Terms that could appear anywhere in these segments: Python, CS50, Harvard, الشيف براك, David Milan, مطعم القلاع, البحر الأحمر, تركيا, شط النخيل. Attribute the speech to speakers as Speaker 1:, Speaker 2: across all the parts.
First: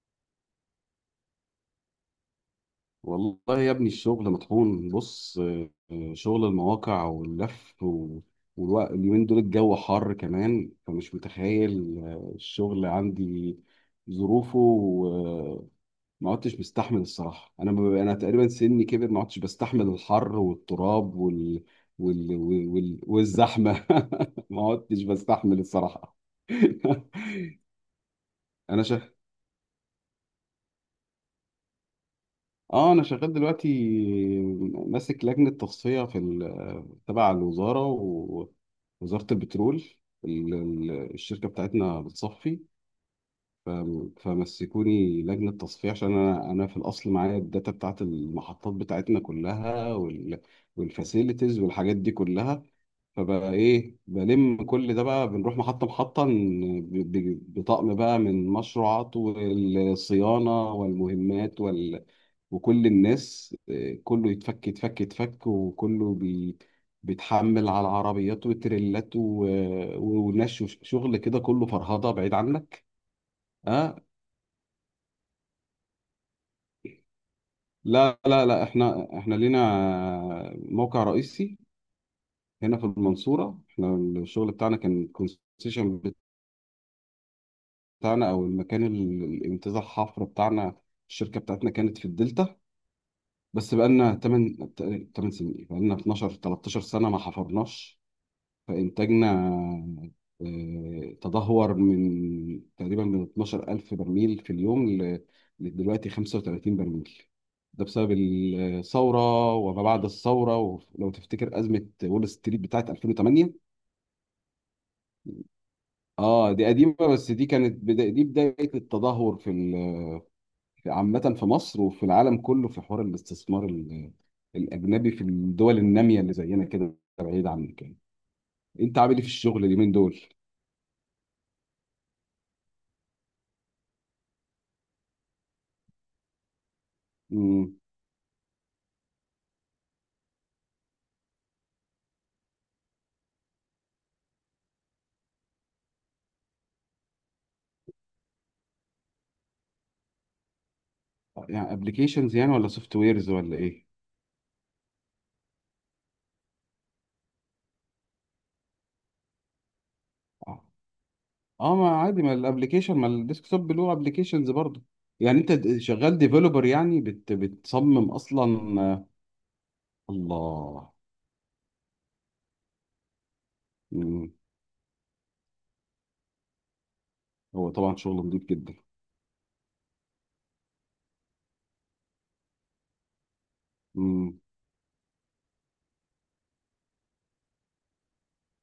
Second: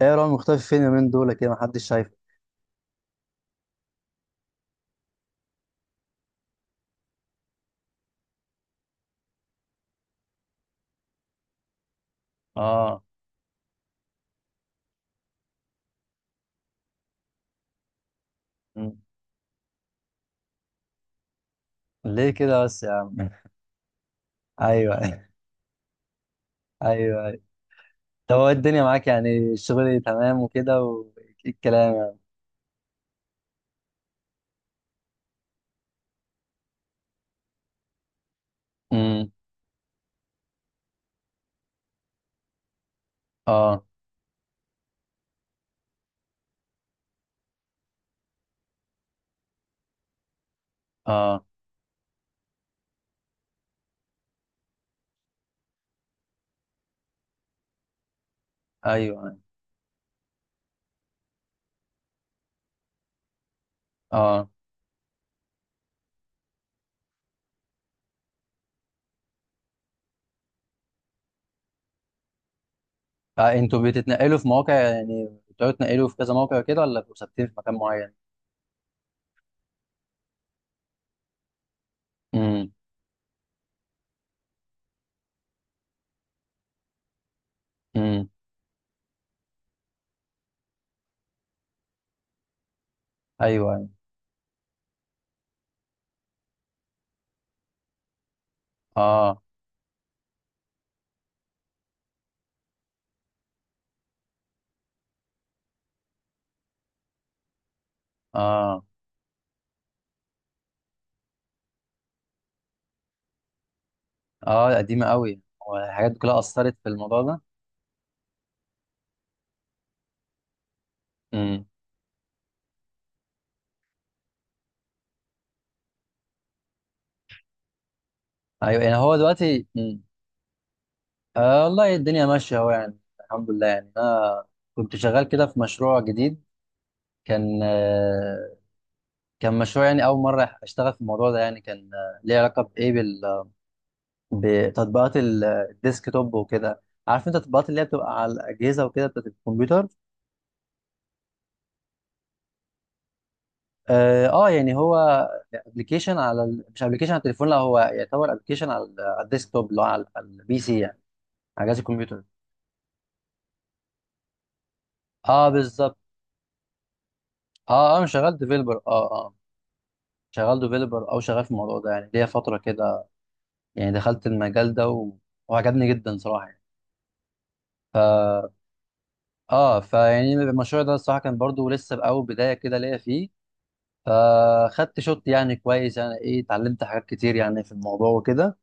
Speaker 1: ايه يا راجل، مختفي فين اليومين دول كده؟ محدش شايفه.
Speaker 2: والله يا ابني، الشغل مطحون. بص، شغل المواقع واللف والوقت. اليومين دول الجو حر كمان، فمش متخيل. الشغل
Speaker 1: اه.
Speaker 2: عندي ظروفه، وما عدتش بستحمل الصراحة. أنا تقريبا سني
Speaker 1: مم.
Speaker 2: كبر، ما عدتش بستحمل الحر والتراب
Speaker 1: ليه كده بس يا عم؟
Speaker 2: والزحمة. ما
Speaker 1: ايوه
Speaker 2: عدتش
Speaker 1: ايوه
Speaker 2: بستحمل الصراحة.
Speaker 1: ايوه. طب هو الدنيا
Speaker 2: أنا
Speaker 1: معاك،
Speaker 2: شغال.
Speaker 1: يعني الشغل تمام وكده، وايه الكلام يعني؟
Speaker 2: اه انا شغال دلوقتي، ماسك لجنه تصفيه تبع الوزاره، ووزاره
Speaker 1: امم.
Speaker 2: البترول. الشركه بتاعتنا بتصفي، ف-
Speaker 1: اه.
Speaker 2: فمسكوني لجنه تصفيه، عشان انا في الاصل معايا الداتا بتاعت المحطات بتاعتنا كلها،
Speaker 1: اه.
Speaker 2: والفاسيلتيز والحاجات دي كلها. فبقى ايه؟ بلم كل ده بقى، بنروح محطة محطة، بطقم بقى، من مشروعات
Speaker 1: ايوه.
Speaker 2: والصيانة والمهمات وكل الناس. كله
Speaker 1: اه,
Speaker 2: يتفك يتفك يتفك، وكله بيتحمل على العربيات وتريلات ونش. شغل كده، كله فرهضة، بعيد عنك.
Speaker 1: آه. انتوا
Speaker 2: اه،
Speaker 1: بتتنقلوا في مواقع، يعني بتقعدوا تنقلوا في كذا موقع كده، ولا بتبقوا ثابتين في مكان معين؟
Speaker 2: لا لا لا، احنا لينا موقع رئيسي
Speaker 1: امم
Speaker 2: هنا في المنصورة. احنا الشغل بتاعنا كان كونسيشن
Speaker 1: امم.
Speaker 2: بتاعنا، او المكان، الامتزاج الحفر بتاعنا. الشركه بتاعتنا كانت في الدلتا، بس
Speaker 1: ايوه، ايوه.
Speaker 2: بقالنا 8 8 سنين. إيه؟ بقالنا 12 13 سنه ما حفرناش، فانتاجنا
Speaker 1: اه.
Speaker 2: تدهور من تقريبا 12000 برميل في اليوم لدلوقتي 35 برميل. ده بسبب
Speaker 1: اه،
Speaker 2: الثوره، وما بعد الثوره، ولو تفتكر ازمه وول ستريت بتاعت 2008.
Speaker 1: اه قديمه قوي. والحاجات دي كلها
Speaker 2: اه، دي
Speaker 1: اثرت في
Speaker 2: قديمه،
Speaker 1: الموضوع
Speaker 2: بس
Speaker 1: ده.
Speaker 2: دي كانت دي بدايه التدهور في عامة في
Speaker 1: امم.
Speaker 2: مصر، وفي العالم كله، في حوار الاستثمار الأجنبي في الدول النامية اللي زينا كده، بعيد عنك يعني.
Speaker 1: ايوه، يعني
Speaker 2: أنت عامل
Speaker 1: هو
Speaker 2: إيه في الشغل
Speaker 1: دلوقتي،
Speaker 2: اليومين دول؟
Speaker 1: آه والله الدنيا ماشية أهو، يعني الحمد لله، يعني أنا كنت شغال كده في مشروع جديد. كان
Speaker 2: امم.
Speaker 1: كان مشروع، يعني أول مرة أشتغل في الموضوع ده. يعني كان ليه علاقة بإيه، بال بتطبيقات الديسك توب وكده. عارف أنت التطبيقات اللي هي بتبقى على الأجهزة وكده، بتاعت الكمبيوتر.
Speaker 2: يعني أبلكيشنز يعني، ولا سوفت ويرز، ولا إيه؟
Speaker 1: آه, يعني هو أبلكيشن على ال... مش أبلكيشن على التليفون، لا هو يعتبر أبلكيشن على على الديسك توب، اللي هو على البي
Speaker 2: أه.
Speaker 1: سي يعني. على جهاز
Speaker 2: ما
Speaker 1: الكمبيوتر.
Speaker 2: عادي، ما الأبلكيشن، ما الديسكتوب له أبلكيشنز برضه. يعني
Speaker 1: أه
Speaker 2: أنت
Speaker 1: بالظبط.
Speaker 2: شغال ديفلوبر، يعني
Speaker 1: أه أنا
Speaker 2: بتصمم
Speaker 1: شغال ديفيلوبر،
Speaker 2: أصلا.
Speaker 1: أه. شغال
Speaker 2: الله.
Speaker 1: ديفيلوبر، او شغال في الموضوع ده، يعني ليا فتره كده. يعني دخلت
Speaker 2: مم.
Speaker 1: المجال ده و... وعجبني جدا صراحه يعني.
Speaker 2: هو طبعا شغل نضيف
Speaker 1: ف
Speaker 2: جدا.
Speaker 1: اه، فيعني المشروع ده الصراحه كان برضو لسه باول بدايه كده ليا فيه.
Speaker 2: امم.
Speaker 1: فخدت شوت يعني كويس. يعني ايه، اتعلمت حاجات كتير يعني في الموضوع وكده.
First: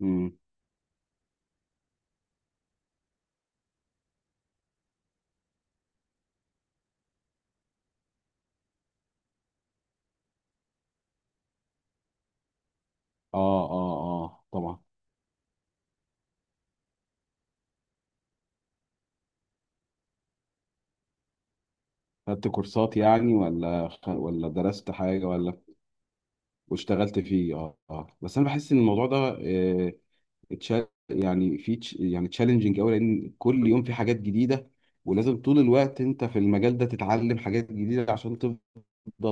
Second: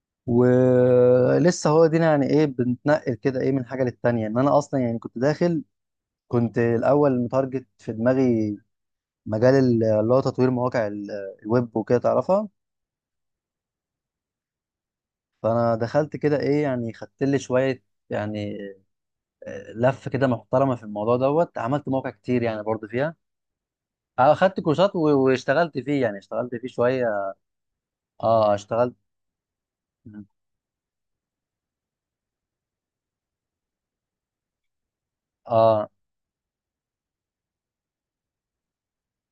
Speaker 2: امم.
Speaker 1: ولسه هو دينا، يعني ايه بنتنقل كده ايه من حاجه للتانيه. انا اصلا يعني كنت داخل، كنت الاول متارجت في دماغي مجال اللي هو تطوير مواقع الويب وكده، تعرفها.
Speaker 2: آه، آه، آه، طبعا.
Speaker 1: فانا دخلت كده ايه، يعني خدت لي شويه يعني لف كده محترمه في الموضوع دوت. عملت مواقع كتير
Speaker 2: خدت
Speaker 1: يعني برضو
Speaker 2: كورسات
Speaker 1: فيها.
Speaker 2: يعني، ولا
Speaker 1: اه،
Speaker 2: ولا
Speaker 1: خدت
Speaker 2: درست
Speaker 1: كورسات
Speaker 2: حاجة، ولا؟
Speaker 1: واشتغلت فيه، يعني اشتغلت فيه شويه.
Speaker 2: واشتغلت فيه. اه، اه، بس انا
Speaker 1: اه،
Speaker 2: بحس ان
Speaker 1: اشتغلت.
Speaker 2: الموضوع ده، اتشال يعني، في يعني تشالنجينج قوي، لان كل يوم في حاجات جديدة، ولازم طول
Speaker 1: اه،
Speaker 2: الوقت انت في المجال ده تتعلم حاجات جديدة عشان تفضل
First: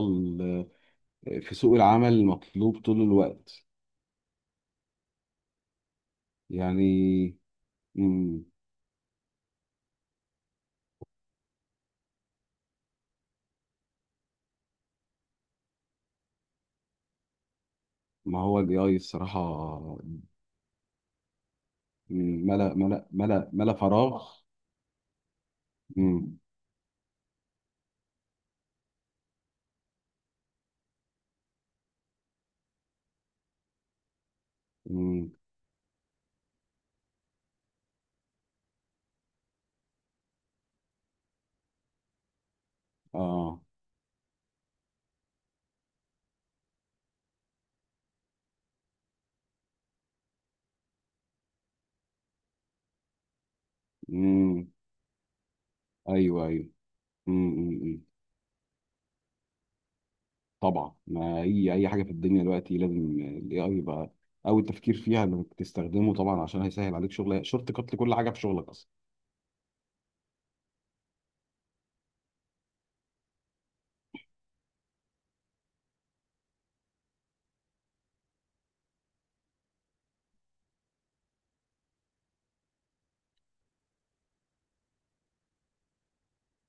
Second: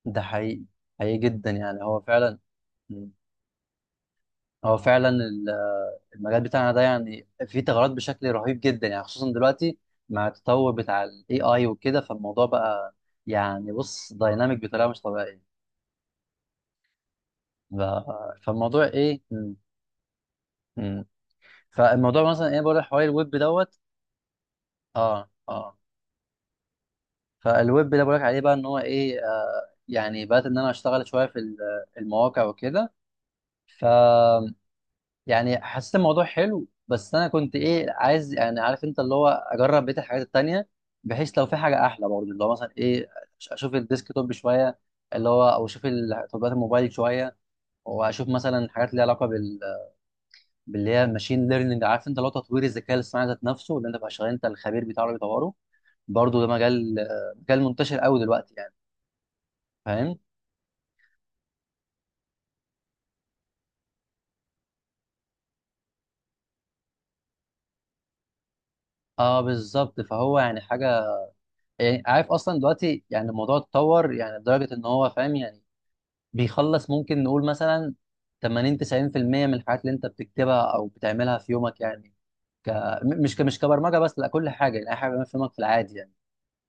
Speaker 1: ده حقيقي. حقيقي جدا،
Speaker 2: في سوق
Speaker 1: يعني هو
Speaker 2: العمل
Speaker 1: فعلا.
Speaker 2: المطلوب طول الوقت.
Speaker 1: هو فعلا المجال بتاعنا ده
Speaker 2: يعني.
Speaker 1: يعني فيه ثغرات بشكل
Speaker 2: مم.
Speaker 1: رهيب جدا، يعني خصوصا دلوقتي مع التطور بتاع الاي اي وكده. فالموضوع بقى، يعني بص دايناميك بطريقه مش طبيعيه. ف-
Speaker 2: ما هو الاي
Speaker 1: فالموضوع
Speaker 2: اي
Speaker 1: ايه،
Speaker 2: الصراحة.
Speaker 1: فالموضوع
Speaker 2: مم،
Speaker 1: مثلا ايه
Speaker 2: ملأ
Speaker 1: بقول لك حوالي
Speaker 2: ملأ
Speaker 1: الويب
Speaker 2: ملأ ملأ
Speaker 1: دوت.
Speaker 2: فراغ.
Speaker 1: اه، اه.
Speaker 2: مم.
Speaker 1: فالويب ده بقول لك عليه بقى ان هو ايه يعني بدات ان انا اشتغل شويه في المواقع وكده. ف
Speaker 2: مم.
Speaker 1: يعني حسيت الموضوع حلو، بس انا كنت ايه عايز، يعني عارف انت اللي هو اجرب بقيه الحاجات التانيه، بحيث لو في حاجه احلى برضه اللي هو مثلا ايه،
Speaker 2: اه.
Speaker 1: اشوف الديسك توب شويه، اللي هو او اشوف تطبيقات الموبايل شويه، واشوف مثلا حاجات ليها علاقه بال... باللي هي ماشين ليرنينج، عارف انت اللي هو تطوير الذكاء الاصطناعي ذات نفسه، اللي انت بقى شغال انت
Speaker 2: مم.
Speaker 1: الخبير بتاعه اللي بيطوره. برضه ده
Speaker 2: ايوه، ايوه.
Speaker 1: مجال مجال منتشر
Speaker 2: امم.
Speaker 1: قوي دلوقتي يعني. فاهم.
Speaker 2: طبعا، ما اي اي حاجه في الدنيا دلوقتي لازم الاي اي يبقى اول تفكير فيها، انك تستخدمه، طبعا، عشان هيسهل عليك شغل، شورت كات لكل حاجه في شغلك اصلا.
Speaker 1: اه بالظبط. فهو يعني حاجه، يعني عارف اصلا دلوقتي، يعني الموضوع اتطور يعني لدرجه ان هو فاهم، يعني بيخلص ممكن نقول مثلا 80 90% من الحاجات اللي انت بتكتبها او بتعملها في يومك يعني. ك... م- مش ك... مش كبرمجه بس، لا كل حاجه، يعني اي حاجه بتعملها في يومك في العادي يعني.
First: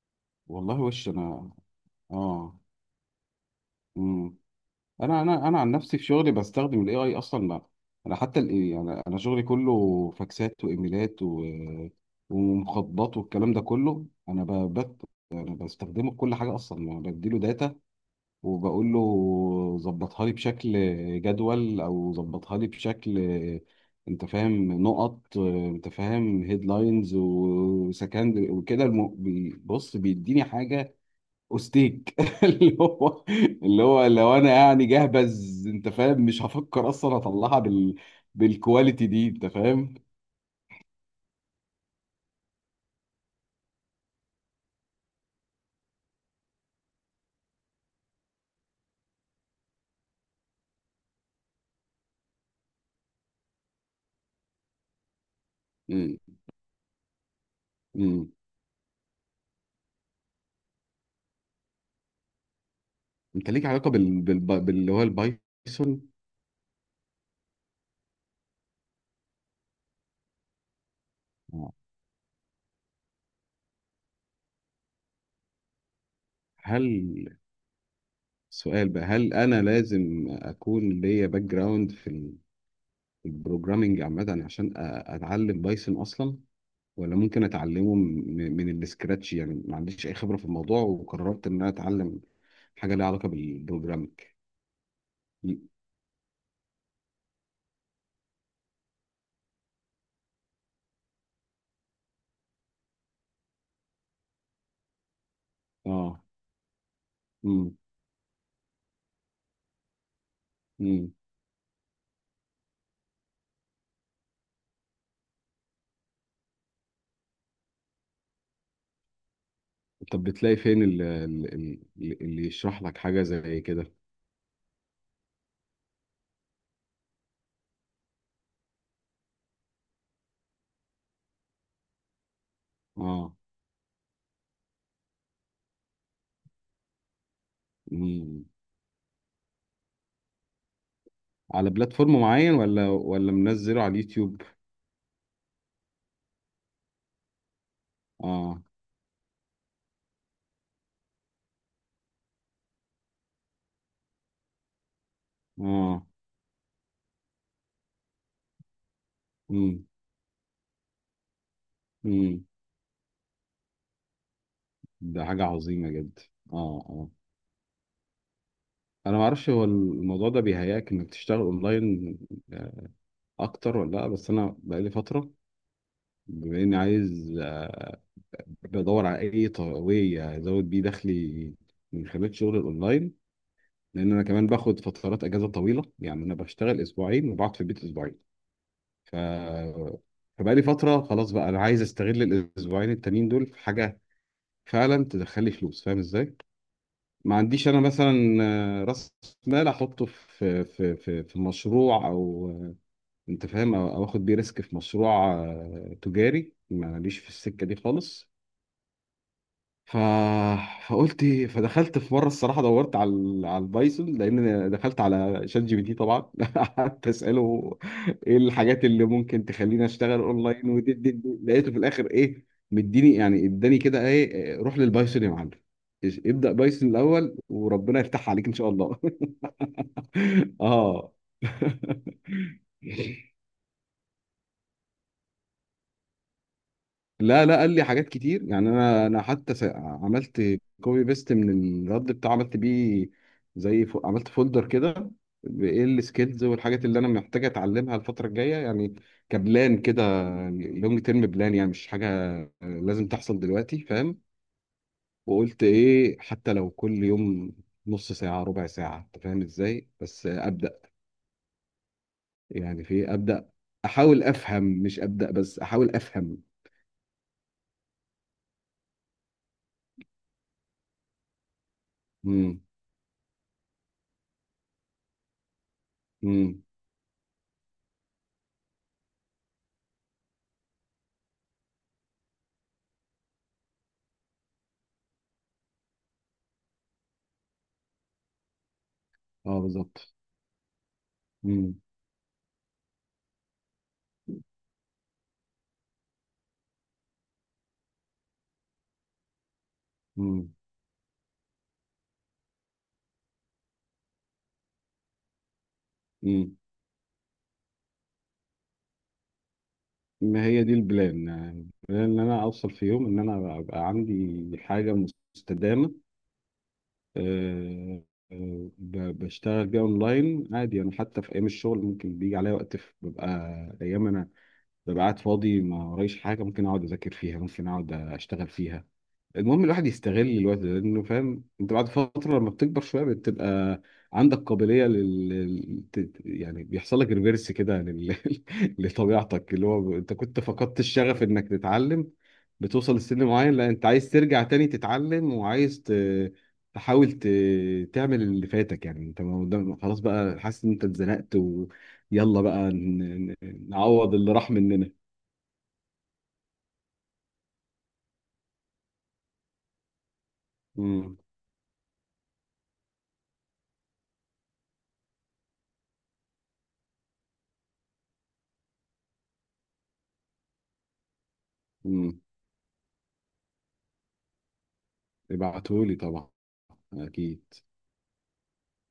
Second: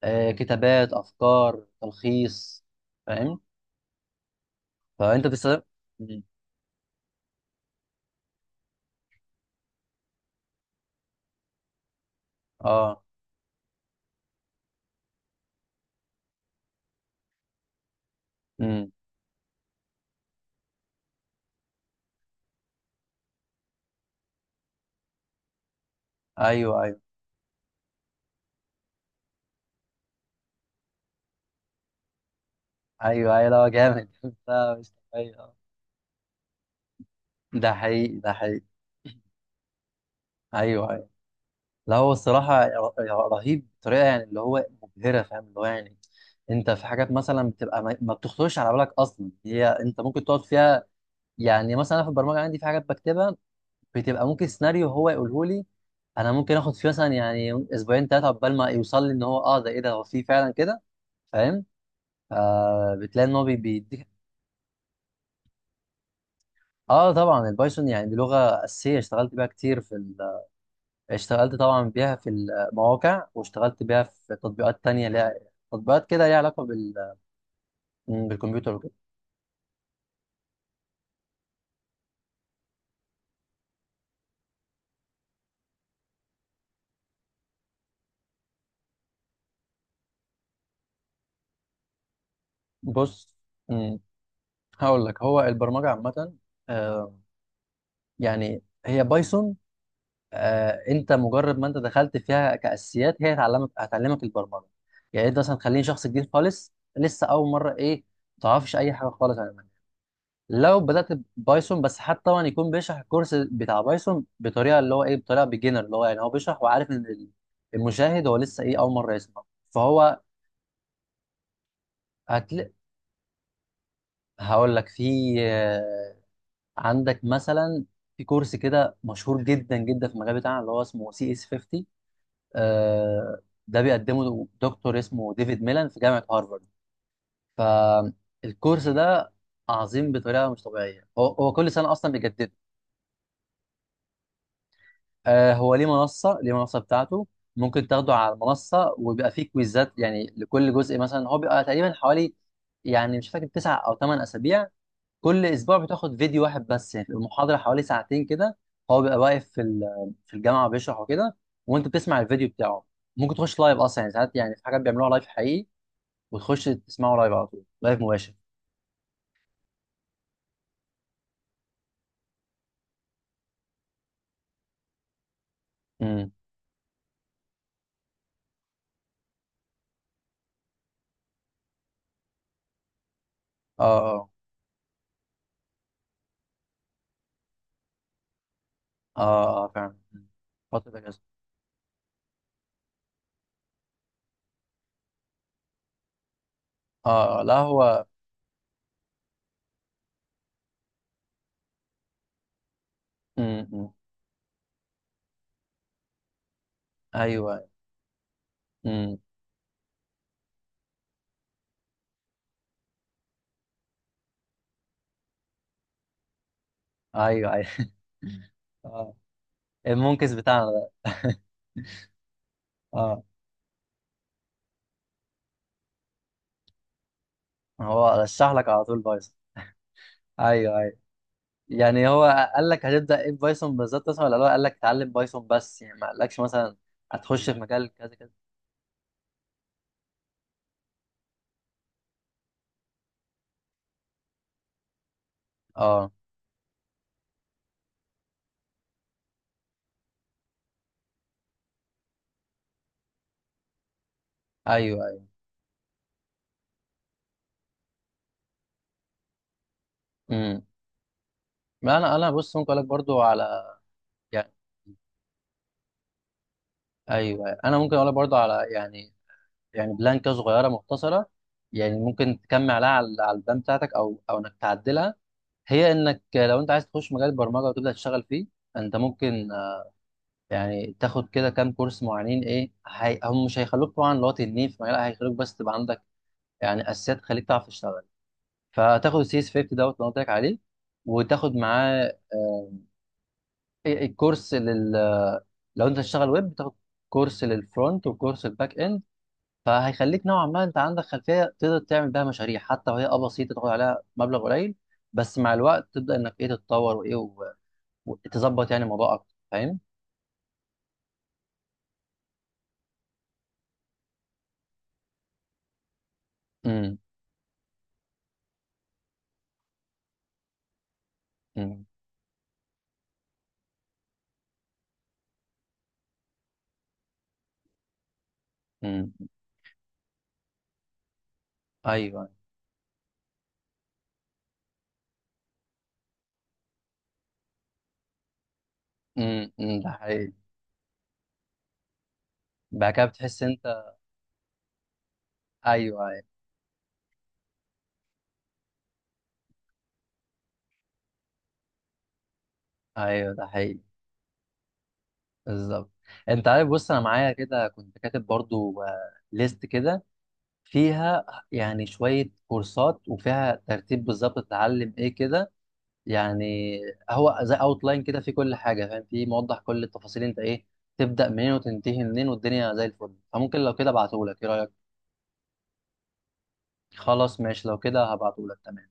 Speaker 1: آه،
Speaker 2: والله،
Speaker 1: كتابات،
Speaker 2: وش انا.
Speaker 1: افكار،
Speaker 2: اه.
Speaker 1: تلخيص. فاهم.
Speaker 2: امم. انا
Speaker 1: فانت
Speaker 2: انا انا
Speaker 1: بتستخدم.
Speaker 2: عن نفسي في
Speaker 1: مم.
Speaker 2: شغلي بستخدم الاي اي اصلا. ما انا حتى يعني انا شغلي كله فاكسات، وايميلات
Speaker 1: اه.
Speaker 2: ومخططات، والكلام ده كله، انا بستخدمه في كل حاجه اصلا. ما بديله داتا،
Speaker 1: امم.
Speaker 2: وبقول له: ظبطها لي بشكل جدول، او ظبطها لي بشكل، انت فاهم، نقط، انت فاهم،
Speaker 1: ايوه ايوه
Speaker 2: هيدلاينز وسكند وكده. بص، بيديني حاجه اوستيك اللي هو
Speaker 1: ايوه ايوه لا
Speaker 2: اللي هو
Speaker 1: جامد
Speaker 2: لو انا
Speaker 1: لا
Speaker 2: يعني
Speaker 1: مش طبيعي آه.
Speaker 2: جهبذ، انت فاهم، مش هفكر اصلا اطلعها
Speaker 1: ده حقيقي، ده حقيقي.
Speaker 2: بالكواليتي دي، انت فاهم.
Speaker 1: ايوه، ايوه. لا هو الصراحه رهيب بطريقه يعني اللي هو مبهره، فاهم اللي هو يعني. انت في حاجات مثلا بتبقى ما بتخطرش على بالك اصلا، هي انت ممكن تقعد فيها. يعني مثلا أنا في البرمجه عندي في حاجات بكتبها، بتبقى ممكن سيناريو هو يقوله لي.
Speaker 2: مم.
Speaker 1: انا ممكن اخد فيه مثلا يعني اسبوعين ثلاثه
Speaker 2: مم.
Speaker 1: عقبال ما يوصل لي ان هو اه ده ايه ده هو فيه فعلا كده. فاهم. آه، بتلاقي ان هو
Speaker 2: انت ليك علاقه
Speaker 1: بيديك.
Speaker 2: باللي هو البايثون؟
Speaker 1: اه طبعا البايثون، يعني دي لغه اساسيه اشتغلت بيها كتير في، اشتغلت طبعا بيها في المواقع، واشتغلت بيها في تطبيقات تانية ليها، تطبيقات كده ليها علاقة بال...
Speaker 2: هل
Speaker 1: مم، بالكمبيوتر
Speaker 2: سؤال
Speaker 1: وكده.
Speaker 2: بقى: هل انا لازم اكون ليا باك جراوند في البروجرامينج عامه، عشان اتعلم بايثون اصلا؟ ولا ممكن اتعلمه من السكراتش، يعني ما عنديش اي خبره في الموضوع، وقررت ان انا اتعلم حاجه ليها علاقه
Speaker 1: بص، مم،
Speaker 2: بالبروجرامينج؟
Speaker 1: هقول لك هو
Speaker 2: ي-
Speaker 1: البرمجة عامة آه، يعني هي بايثون انت مجرد ما انت دخلت فيها كأساسيات هي هتعلمك البرمجة. يعني انت مثلا تخليني شخص
Speaker 2: اه.
Speaker 1: جديد خالص لسه اول مرة
Speaker 2: امم.
Speaker 1: ايه، ما تعرفش اي حاجة خالص عن، لو بدأت
Speaker 2: امم.
Speaker 1: بايثون بس، حتى طبعا يكون بيشرح الكورس بتاع بايثون بطريقه اللي هو ايه، بطريقه بيجنر، اللي هو يعني هو بيشرح وعارف ان المشاهد هو لسه ايه اول مره يسمع. فهو
Speaker 2: طب بتلاقي فين اللي
Speaker 1: هتل...
Speaker 2: يشرح لك حاجه زي كده؟
Speaker 1: هقول لك، في عندك مثلا، في كورس كده مشهور جدا جدا في المجال بتاعنا اللي هو اسمه سي اس 50
Speaker 2: اه.
Speaker 1: آه، ده بيقدمه دكتور اسمه ديفيد ميلان في جامعه هارفارد.
Speaker 2: امم.
Speaker 1: فالكورس ده عظيم بطريقه مش طبيعيه، هو
Speaker 2: على
Speaker 1: كل سنه اصلا
Speaker 2: بلاتفورم
Speaker 1: بيجدده.
Speaker 2: معين، ولا منزله على اليوتيوب؟
Speaker 1: آه، هو ليه منصة ليه منصة بتاعته. ممكن تاخده على
Speaker 2: اه،
Speaker 1: المنصة، وبيبقى فيه كويزات يعني لكل جزء، مثلا هو بيبقى تقريبا حوالي، يعني مش فاكر، تسع أو ثمان أسابيع. كل أسبوع
Speaker 2: اه.
Speaker 1: بتاخد فيديو واحد بس يعني، المحاضرة حوالي ساعتين كده. هو بيبقى واقف في في الجامعة بيشرح وكده، وأنت بتسمع
Speaker 2: امم.
Speaker 1: الفيديو بتاعه. ممكن تخش لايف أصلا، يعني ساعات يعني في حاجات بيعملوها
Speaker 2: ده
Speaker 1: لايف
Speaker 2: حاجة
Speaker 1: حقيقي،
Speaker 2: عظيمة جدا.
Speaker 1: وتخش
Speaker 2: اه، اه.
Speaker 1: تسمعه لايف على طول، لايف مباشر.
Speaker 2: انا ما اعرفش، هو الموضوع ده بيهيأك انك تشتغل اونلاين آه، اكتر ولا لا؟ بس انا بقالي فترة،
Speaker 1: امم.
Speaker 2: بما اني عايز، بدور على اي واي ازود بيه دخلي من خلال شغل الاونلاين،
Speaker 1: اه،
Speaker 2: لان انا
Speaker 1: اه.
Speaker 2: كمان باخد فترات اجازة طويلة. يعني انا بشتغل اسبوعين، وبقعد في البيت اسبوعين، ف
Speaker 1: اه، اه فعلا. مم.
Speaker 2: فبقالي
Speaker 1: فترة
Speaker 2: فترة.
Speaker 1: كده.
Speaker 2: خلاص بقى، انا عايز استغل الاسبوعين التانيين دول في حاجة فعلا تدخل لي فلوس، فاهم ازاي. ما
Speaker 1: اه لا
Speaker 2: عنديش انا
Speaker 1: هو.
Speaker 2: مثلا راس مال احطه في مشروع، او، انت
Speaker 1: امم،
Speaker 2: فاهم،
Speaker 1: أمم.
Speaker 2: أو اخد بيه ريسك في مشروع تجاري. ماليش في السكه
Speaker 1: ايوه.
Speaker 2: دي خالص.
Speaker 1: مم.
Speaker 2: ف... فقلت، فدخلت في مره، الصراحه دورت على على البايثون، لان أنا دخلت على شات جي بي تي طبعا قعدت
Speaker 1: ايوه، ايوه.
Speaker 2: اساله: ايه الحاجات اللي
Speaker 1: اه،
Speaker 2: ممكن تخليني اشتغل
Speaker 1: المنكس
Speaker 2: اونلاين؟
Speaker 1: بتاعنا ده.
Speaker 2: ودي دي دي. لقيته في الاخر ايه؟ مديني،
Speaker 1: اه.
Speaker 2: يعني اداني كده ايه إيه، روح للبايثون يا معلم، ابدا بايثون الاول، وربنا
Speaker 1: هو
Speaker 2: يفتح عليك
Speaker 1: رشح
Speaker 2: ان
Speaker 1: لك
Speaker 2: شاء
Speaker 1: على طول
Speaker 2: الله.
Speaker 1: بايثون؟ ايوه، ايوه.
Speaker 2: اه.
Speaker 1: يعني هو قال لك هتبدا ايه، بايثون بالظبط اصلا، ولا هو قال لك اتعلم بايثون بس، يعني ما قالكش مثلا
Speaker 2: لا،
Speaker 1: هتخش
Speaker 2: لا،
Speaker 1: في
Speaker 2: قال لي
Speaker 1: مجال
Speaker 2: حاجات
Speaker 1: كذا كذا؟
Speaker 2: كتير. يعني انا حتى عملت كوبي بيست من الرد بتاعه، عملت بيه زي، عملت فولدر كده بايه
Speaker 1: اه.
Speaker 2: السكيلز والحاجات اللي انا محتاج اتعلمها الفتره الجايه، يعني كبلان كده، لونج تيرم بلان، يعني مش حاجه لازم تحصل دلوقتي، فاهم.
Speaker 1: ايوه، ايوه.
Speaker 2: وقلت ايه، حتى لو كل يوم نص ساعه، ربع ساعه، انت فاهم ازاي، بس
Speaker 1: امم.
Speaker 2: ابدا.
Speaker 1: ما انا بص ممكن
Speaker 2: يعني
Speaker 1: اقول لك
Speaker 2: في إيه؟
Speaker 1: برضو
Speaker 2: ابدا
Speaker 1: على
Speaker 2: احاول
Speaker 1: يعني.
Speaker 2: افهم، مش ابدا بس، احاول افهم.
Speaker 1: ايوه أيوة. انا ممكن اقول لك برضو على يعني، يعني بلان كده صغيره مختصره، يعني ممكن
Speaker 2: امم.
Speaker 1: تكمل عليها على البلان بتاعتك، او انك تعدلها. هي انك لو
Speaker 2: امم.
Speaker 1: انت عايز تخش مجال البرمجه وتبدا تشتغل فيه، انت ممكن يعني تاخد كده كام كورس معينين. ايه هي... هم مش هيخلوك طبعا اللي هو تنين في مجال، هيخلوك بس تبقى عندك يعني اساسيات تخليك تعرف تشتغل. فتاخد السي اس
Speaker 2: اه،
Speaker 1: 50 دوت اللي أنا
Speaker 2: بالظبط.
Speaker 1: قلت لك عليه، وتاخد معاه إيه- الكورس لل، لو انت تشتغل ويب، تاخد كورس للفرونت، وكورس الباك اند. فهيخليك نوعا
Speaker 2: مم.
Speaker 1: ما انت عندك خلفيه تقدر تعمل بيها مشاريع حتى وهي اه بسيطه، تاخد عليها مبلغ قليل. بس مع الوقت تبدا انك ايه
Speaker 2: مم.
Speaker 1: تتطور، وايه وتظبط يعني الموضوع اكتر، فاهم؟
Speaker 2: ما هي دي البلان. يعني البلان ان انا اوصل في يوم ان انا ابقى عندي حاجه مستدامه.
Speaker 1: امم
Speaker 2: أه. بشتغل بيها اونلاين عادي. انا حتى في ايام الشغل
Speaker 1: امم
Speaker 2: ممكن بيجي عليا وقت ببقى ايام انا ببقى قاعد فاضي، ما ورايش حاجه، ممكن اقعد اذاكر فيها، ممكن اقعد اشتغل فيها.
Speaker 1: امم.
Speaker 2: المهم الواحد يستغل الوقت ده، لانه فاهم انت بعد
Speaker 1: ايوه.
Speaker 2: فتره لما بتكبر شويه بتبقى عندك قابليه يعني بيحصل لك ريفيرس كده
Speaker 1: امم،
Speaker 2: لطبيعتك، اللي
Speaker 1: أمم،
Speaker 2: هو
Speaker 1: ده
Speaker 2: انت
Speaker 1: حقيقي.
Speaker 2: كنت فقدت الشغف انك تتعلم،
Speaker 1: بعد
Speaker 2: بتوصل
Speaker 1: كده
Speaker 2: لسن
Speaker 1: بتحس
Speaker 2: معين لا انت
Speaker 1: انت،
Speaker 2: عايز ترجع تاني تتعلم، وعايز
Speaker 1: ايوه، ايوه،
Speaker 2: تحاول تعمل اللي فاتك. يعني انت ما خلاص بقى حاسس ان انت اتزنقت، ويلا بقى
Speaker 1: ايوه، ده حقيقي.
Speaker 2: نعوض اللي راح مننا.
Speaker 1: بالظبط. انت عارف بص انا معايا كده كنت كاتب برضو ليست كده
Speaker 2: امم.
Speaker 1: فيها، يعني شويه كورسات وفيها ترتيب بالظبط تتعلم ايه كده. يعني هو زي لاين كده في كل حاجه، فاهم، في موضح كل التفاصيل، انت ايه تبدا منين وتنتهي
Speaker 2: امم.
Speaker 1: منين، والدنيا زي الفل. فممكن لو كده ابعتهولك، ايه رايك؟
Speaker 2: ابعتهولي طبعا،
Speaker 1: خلاص
Speaker 2: اكيد.
Speaker 1: ماشي، لو كده هبعتهولك. تمام.